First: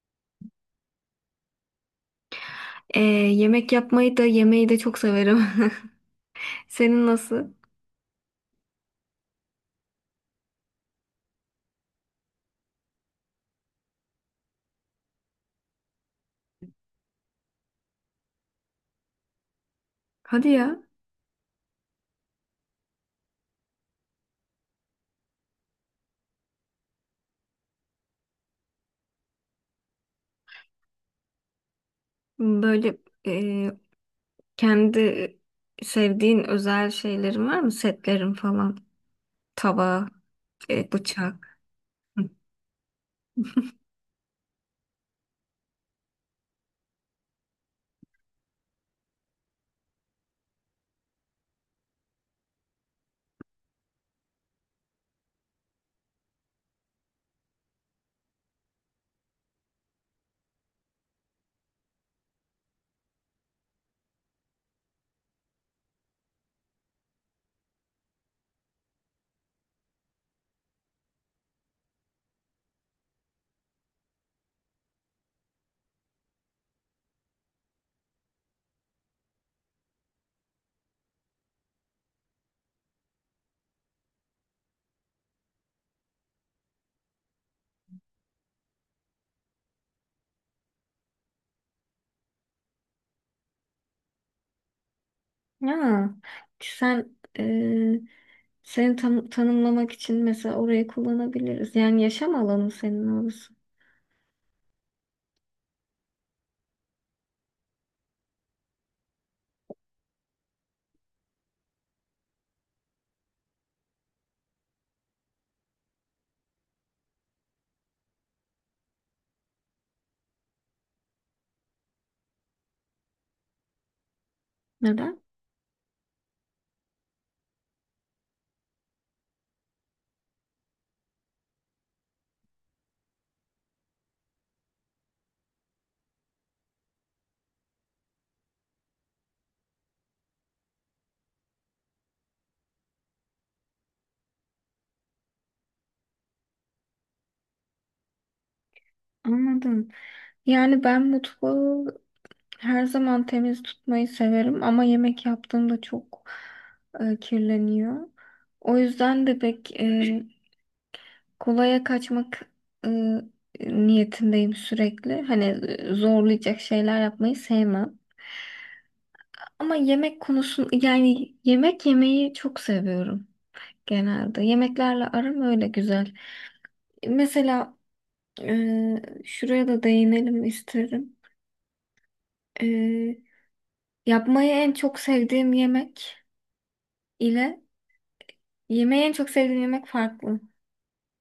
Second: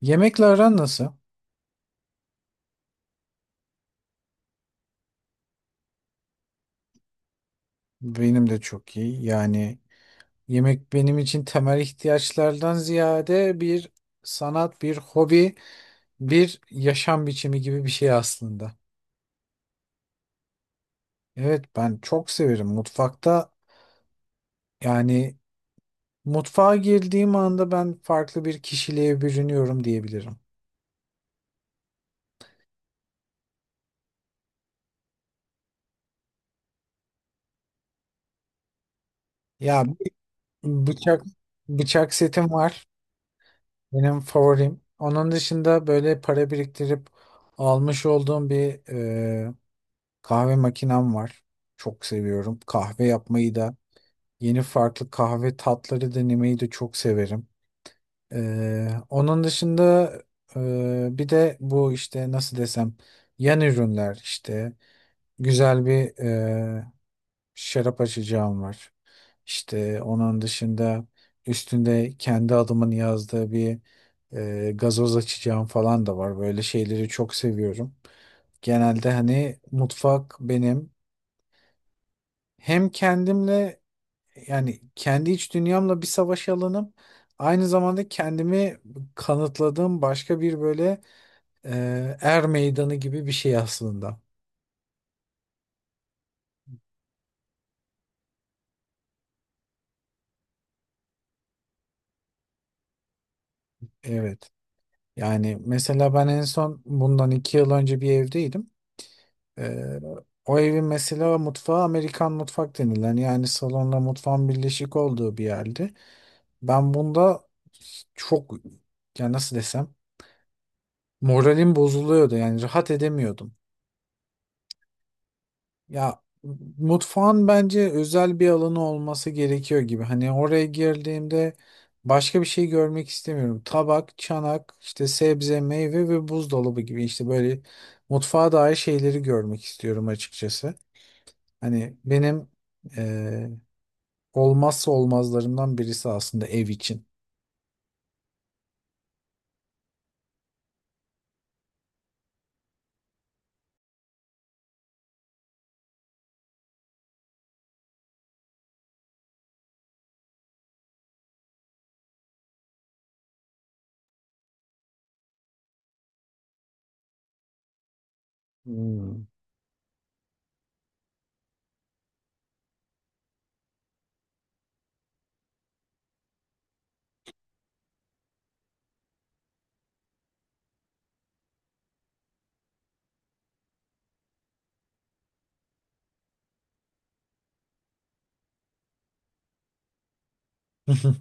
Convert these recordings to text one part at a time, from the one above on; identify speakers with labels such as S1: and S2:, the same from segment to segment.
S1: Yemekle aran nasıl?
S2: Ee, Yemek yapmayı da yemeği de çok severim. Senin nasıl?
S1: Benim de çok iyi. Yemek benim için temel ihtiyaçlardan ziyade bir sanat, bir hobi, bir yaşam biçimi gibi bir şey aslında.
S2: Hadi ya.
S1: Evet, ben çok severim mutfakta. Yani Mutfağa girdiğim anda ben farklı bir kişiliğe bürünüyorum diyebilirim.
S2: Böyle e, kendi sevdiğin özel şeylerin var mı? Setlerin falan.
S1: Ya
S2: Tava,
S1: bıçak
S2: bıçak.
S1: bıçak
S2: Hı.
S1: setim var. Benim favorim. Onun dışında böyle para biriktirip almış olduğum bir kahve makinem var. Çok seviyorum. Kahve yapmayı da, yeni farklı kahve tatları denemeyi de çok severim. Onun dışında bir de bu işte nasıl desem yan ürünler işte güzel bir şarap açacağım var. İşte onun dışında üstünde kendi adımın yazdığı bir gazoz açacağım falan da var. Böyle şeyleri çok seviyorum. Genelde hani mutfak benim hem kendimle, yani kendi iç dünyamla bir savaş alanım. Aynı zamanda kendimi kanıtladığım başka bir böyle er meydanı gibi bir şey aslında.
S2: Ya sen tanımlamak için mesela orayı kullanabiliriz. Yani yaşam alanı senin orası.
S1: Evet. Yani mesela ben en son bundan iki yıl önce bir evdeydim. E, O evin mesela mutfağı Amerikan mutfak denilen, yani salonla mutfağın birleşik olduğu bir yerdi. Ben bunda çok, ya nasıl desem, moralim bozuluyordu, yani rahat edemiyordum.
S2: Neden?
S1: Ya mutfağın bence özel bir alanı olması gerekiyor gibi. Hani oraya girdiğimde başka bir şey görmek istemiyorum. Tabak, çanak, işte sebze, meyve ve buzdolabı gibi işte böyle mutfağa dair şeyleri görmek istiyorum açıkçası. Hani benim eee, olmazsa olmazlarımdan birisi aslında ev için.
S2: Anladım. Yani ben mutfağı her zaman temiz tutmayı severim ama yemek yaptığımda çok kirleniyor. O yüzden de pek kolaya kaçmak e, niyetindeyim sürekli. Hani zorlayacak şeyler yapmayı sevmem.
S1: Hmm.
S2: Ama yemek konusun yani yemek yemeyi çok seviyorum genelde. Yemeklerle aram öyle güzel. Mesela şuraya da değinelim isterim. E, Yapmayı en çok sevdiğim yemek ile yemeği en çok sevdiğim yemek farklı.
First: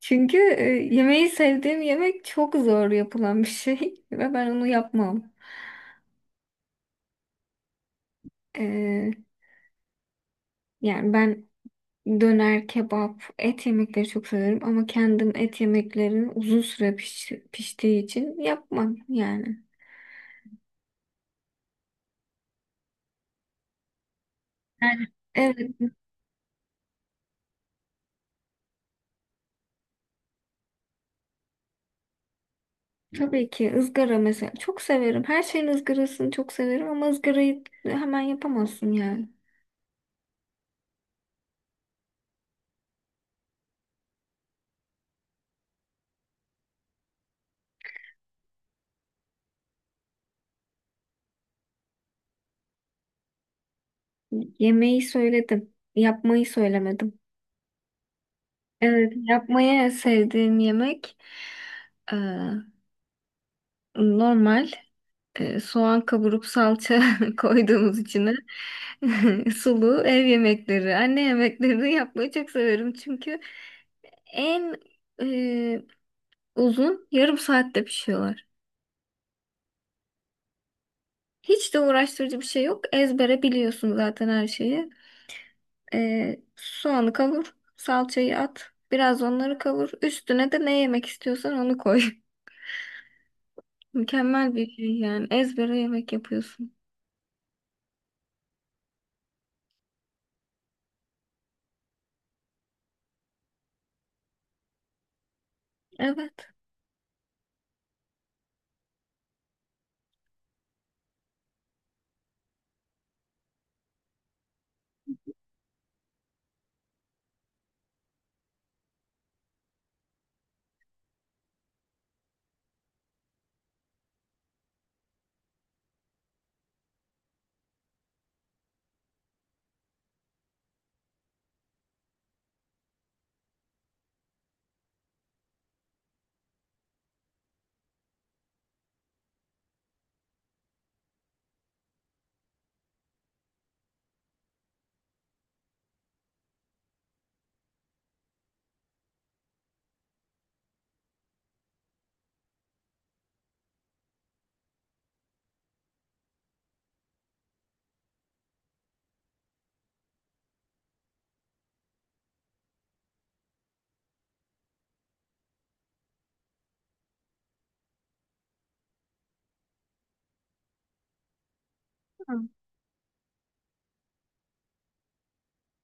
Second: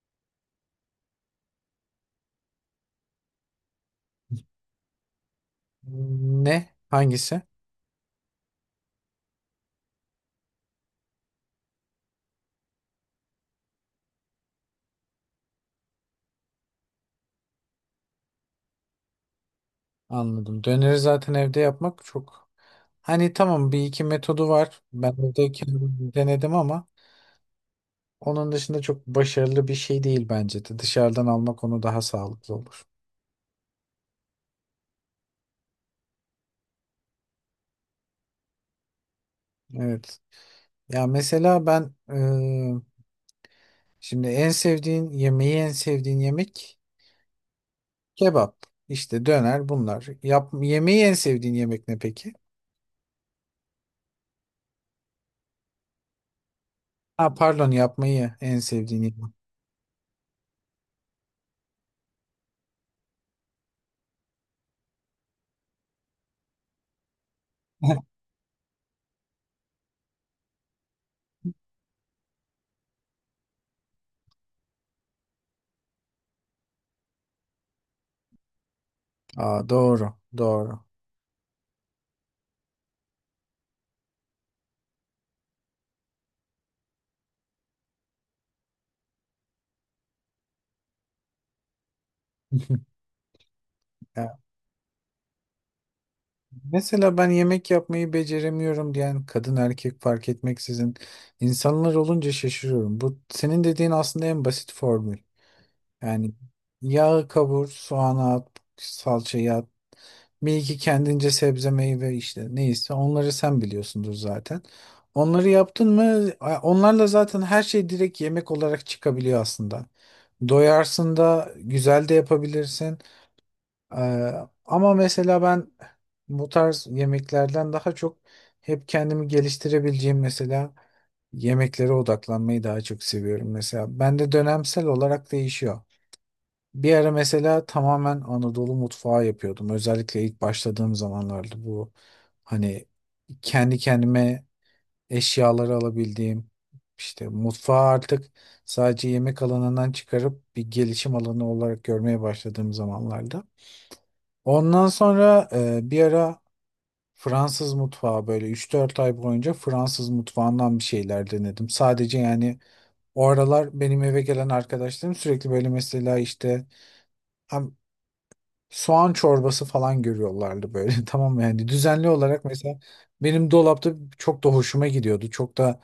S2: Çünkü yemeği sevdiğim yemek çok zor yapılan bir şey ve ben onu yapmam.
S1: Ne? Hangisi?
S2: E, Yani ben döner, kebap, et yemekleri çok severim ama kendim et yemeklerini uzun süre piştiği için yapmam yani.
S1: Anladım. Döneri zaten evde yapmak çok... Hani tamam bir iki metodu var.
S2: Yani.
S1: Ben evde
S2: Evet.
S1: kendim denedim ama onun dışında çok başarılı bir şey değil bence de. Dışarıdan almak onu daha sağlıklı olur.
S2: Tabii ki ızgara mesela çok severim. Her şeyin ızgarasını çok severim ama ızgarayı hemen yapamazsın yani.
S1: Evet. Ya mesela ben şimdi en sevdiğin yemeği, en sevdiğin yemek kebap. İşte döner bunlar. Yap, yemeği en sevdiğin yemek ne peki?
S2: Yemeği söyledim, yapmayı söylemedim.
S1: Ha pardon, yapmayı en sevdiğin
S2: Evet,
S1: yemek.
S2: yapmaya sevdiğim yemek e, normal soğan kavurup salça koyduğumuz içine sulu ev yemekleri, anne yemeklerini yapmayı çok severim çünkü en e, uzun yarım saatte pişiyorlar.
S1: Aa, doğru. Doğru.
S2: Hiç de uğraştırıcı bir şey yok. Ezbere biliyorsun zaten her şeyi. Soğanı kavur, salçayı at, biraz onları kavur. Üstüne de ne yemek istiyorsan onu koy. Mükemmel bir şey yani. Ezbere yemek yapıyorsun.
S1: Mesela ben yemek yapmayı beceremiyorum diyen, kadın erkek fark etmeksizin insanlar olunca şaşırıyorum. Bu senin dediğin aslında en basit formül. Yani
S2: Evet.
S1: yağı kavur, soğanı at, salçayı at. Bir iki kendince sebze meyve işte neyse onları sen biliyorsundur zaten. Onları yaptın mı onlarla zaten her şey direkt yemek olarak çıkabiliyor aslında. Doyarsın da güzel de yapabilirsin. Ee, Ama mesela ben bu tarz yemeklerden daha çok hep kendimi geliştirebileceğim mesela yemeklere odaklanmayı daha çok seviyorum. Mesela bende dönemsel olarak değişiyor. Bir ara mesela tamamen Anadolu mutfağı yapıyordum. Özellikle ilk başladığım zamanlarda, bu hani kendi kendime eşyaları alabildiğim, işte mutfağı artık sadece yemek alanından çıkarıp bir gelişim alanı olarak görmeye başladığım zamanlarda. Ondan sonra bir ara Fransız mutfağı, böyle üç dört ay boyunca Fransız mutfağından bir şeyler denedim. Sadece yani o aralar benim eve gelen arkadaşlarım sürekli böyle mesela işte hem soğan çorbası falan görüyorlardı böyle tamam mı? Yani düzenli olarak
S2: Tamam.
S1: mesela benim dolapta çok da hoşuma gidiyordu. Çok da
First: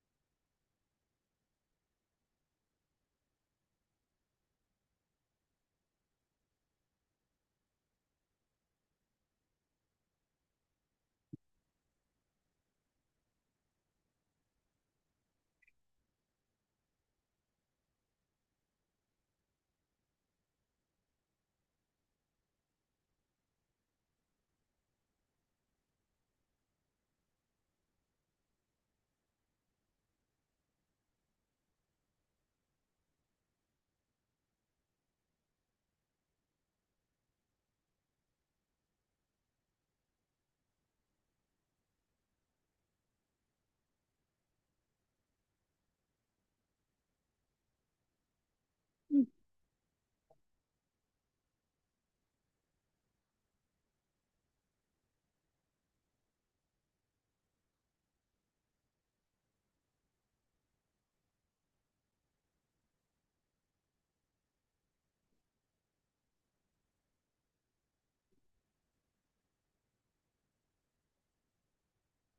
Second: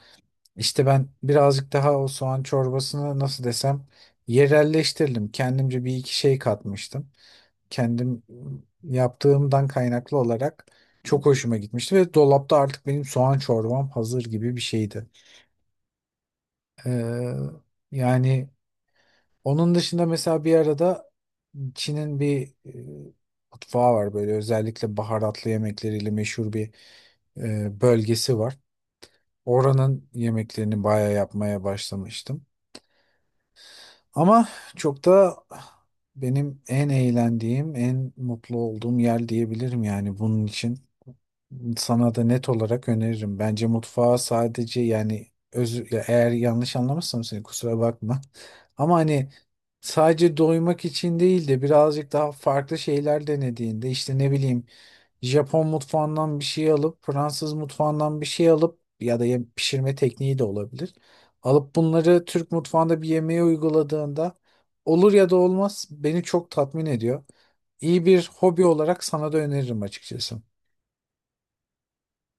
S1: işte ben birazcık daha o soğan çorbasını nasıl desem yerelleştirdim. Kendimce bir iki şey katmıştım, kendim yaptığımdan kaynaklı olarak çok hoşuma gitmişti ve dolapta artık benim soğan çorbam hazır gibi bir şeydi. Ee, Yani onun dışında mesela bir arada Çin'in bir mutfağı var, böyle özellikle baharatlı yemekleriyle meşhur bir bölgesi var. Oranın yemeklerini bayağı yapmaya başlamıştım. Ama çok da benim en eğlendiğim, en mutlu olduğum yer diyebilirim yani bunun için. Sana da net olarak öneririm. Bence mutfağa sadece yani özür, ya eğer yanlış anlamışsam seni kusura bakma. Ama hani sadece doymak için değil de birazcık daha farklı şeyler denediğinde işte ne bileyim Japon mutfağından bir şey alıp Fransız mutfağından bir şey alıp ya da pişirme tekniği de olabilir. Alıp bunları Türk mutfağında bir yemeğe uyguladığında olur ya da olmaz, beni çok tatmin ediyor. İyi bir hobi olarak sana da öneririm açıkçası.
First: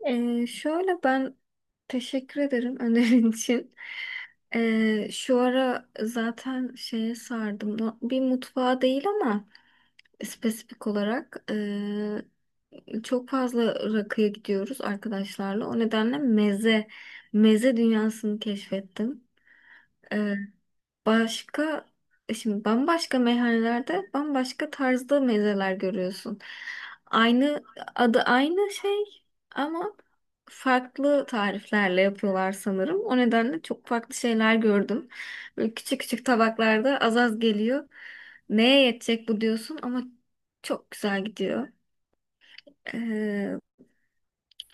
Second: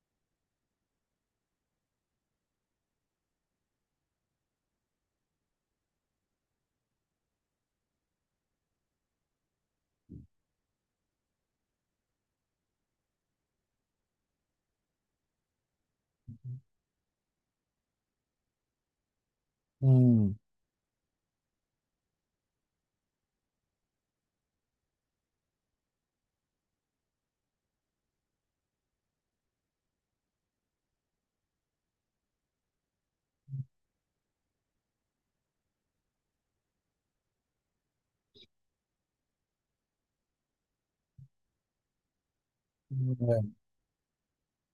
S2: Şöyle ben teşekkür ederim önerin için. Şu ara zaten şeye sardım. Bir mutfağa değil ama. Spesifik olarak çok fazla rakıya gidiyoruz arkadaşlarla. O nedenle meze dünyasını keşfettim.
S1: Hmm.
S2: Başka şimdi bambaşka meyhanelerde bambaşka tarzda mezeler görüyorsun. Aynı adı aynı şey ama farklı tariflerle yapıyorlar sanırım. O nedenle çok farklı şeyler gördüm. Böyle küçük küçük tabaklarda az az geliyor. Neye yetecek bu diyorsun ama çok güzel gidiyor.
S1: Evet.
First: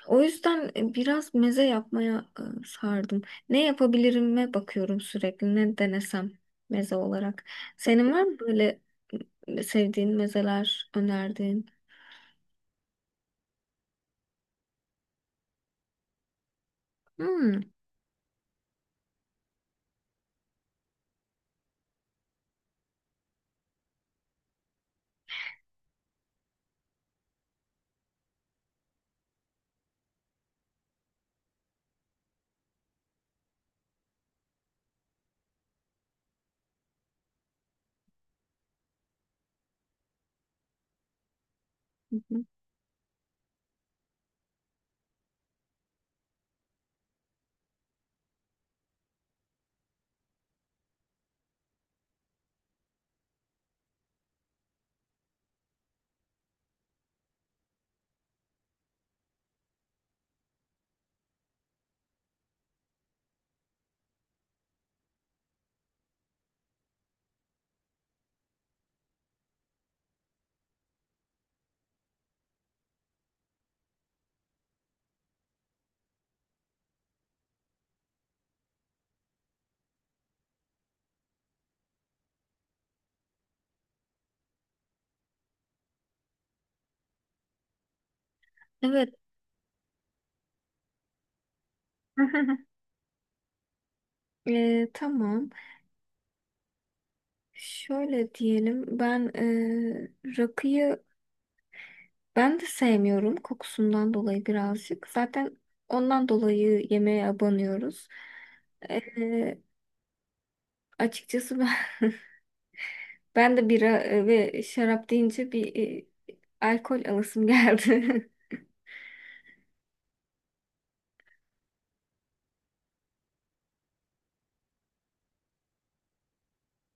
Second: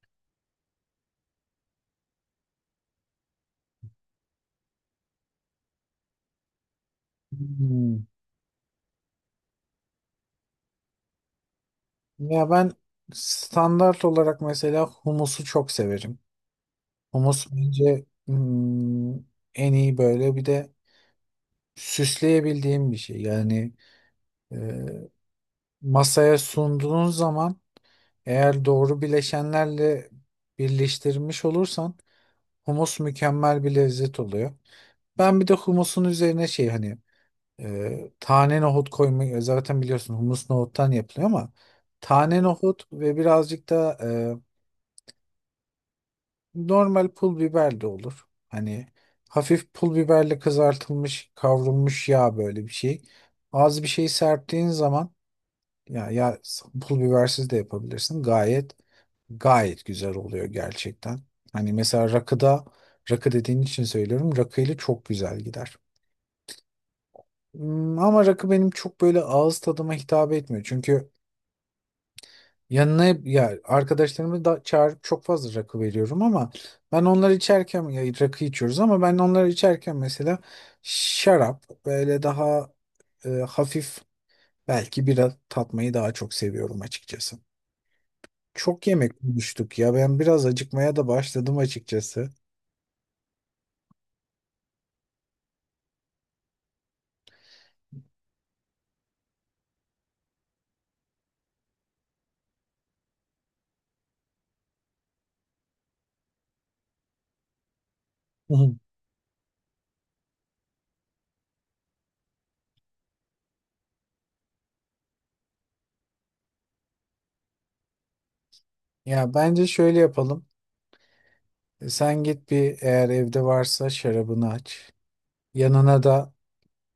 S2: O yüzden biraz meze yapmaya sardım. Ne yapabilirim'e bakıyorum sürekli. Ne denesem meze olarak.
S1: Hmm.
S2: Senin var mı böyle sevdiğin mezeler önerdiğin?
S1: Ya ben standart olarak mesela humusu çok severim. Humus
S2: Hmm.
S1: bence hmm, en iyi böyle bir de süsleyebildiğim bir şey. Yani e, masaya sunduğun zaman eğer doğru bileşenlerle birleştirmiş olursan humus mükemmel bir lezzet oluyor. Ben bir de humusun üzerine şey hani tane nohut koymayı zaten biliyorsun, humus nohuttan yapılıyor ama
S2: Hı
S1: tane
S2: hı.
S1: nohut ve birazcık da normal pul biber de olur. Hani hafif pul biberle kızartılmış kavrulmuş yağ, böyle bir şey. Az bir şey serptiğin zaman ya, ya pul bibersiz de yapabilirsin. Gayet güzel oluyor gerçekten. Hani mesela rakıda, rakı dediğin için söylüyorum. Rakıyla çok güzel gider. Hmm, ama rakı benim çok böyle ağız tadıma hitap etmiyor. Çünkü yanına ya arkadaşlarımı da çağırıp çok fazla rakı veriyorum ama ben onları içerken ya rakı içiyoruz ama ben onları içerken mesela şarap böyle daha hafif, belki bira tatmayı daha çok seviyorum açıkçası. Çok
S2: Evet.
S1: yemek konuştuk ya, ben biraz acıkmaya da başladım açıkçası.
S2: E, tamam. Şöyle diyelim. Ben rakıyı ben de sevmiyorum kokusundan dolayı birazcık. Zaten ondan dolayı yemeğe abanıyoruz.
S1: Hı hı.
S2: E, Açıkçası ben ben de bira ve şarap deyince alkol alasım geldi.
S1: Ya bence şöyle yapalım. Sen git bir, eğer evde varsa şarabını aç. Yanına da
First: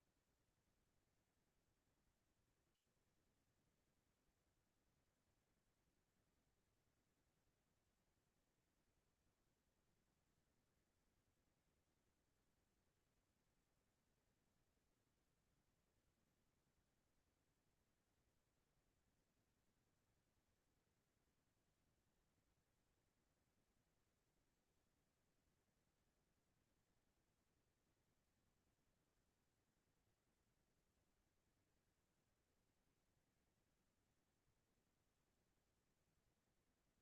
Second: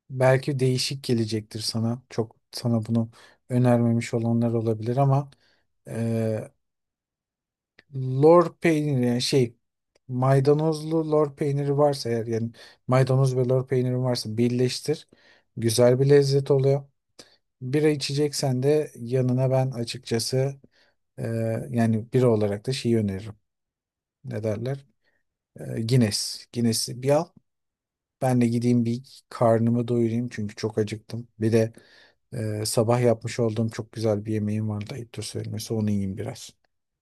S1: belki değişik gelecektir sana. Çok sana bunu önermemiş olanlar olabilir ama e, lor peyniri, yani şey, maydanozlu lor peyniri varsa eğer, yani maydanoz ve lor peyniri varsa birleştir. Güzel bir lezzet oluyor. Bira içeceksen de yanına ben açıkçası e, yani bira olarak da şeyi öneririm. Ne derler? Guinness. Guinness'i bir al. Ben de gideyim bir karnımı doyurayım çünkü çok acıktım. Bir de sabah yapmış olduğum çok güzel bir yemeğim vardı, ayıptır söylemesi. Onu yiyeyim biraz.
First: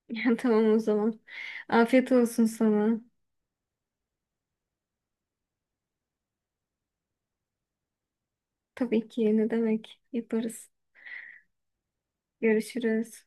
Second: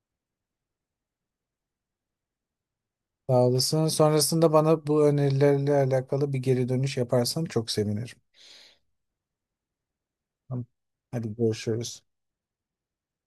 S2: Ya tamam o zaman. Afiyet olsun sana.
S1: Sağ olasın. Sonrasında bana bu önerilerle alakalı bir geri dönüş yaparsan çok sevinirim.
S2: Tabii ki ne demek.
S1: Tamam.
S2: Yaparız.
S1: Hadi görüşürüz.
S2: Görüşürüz.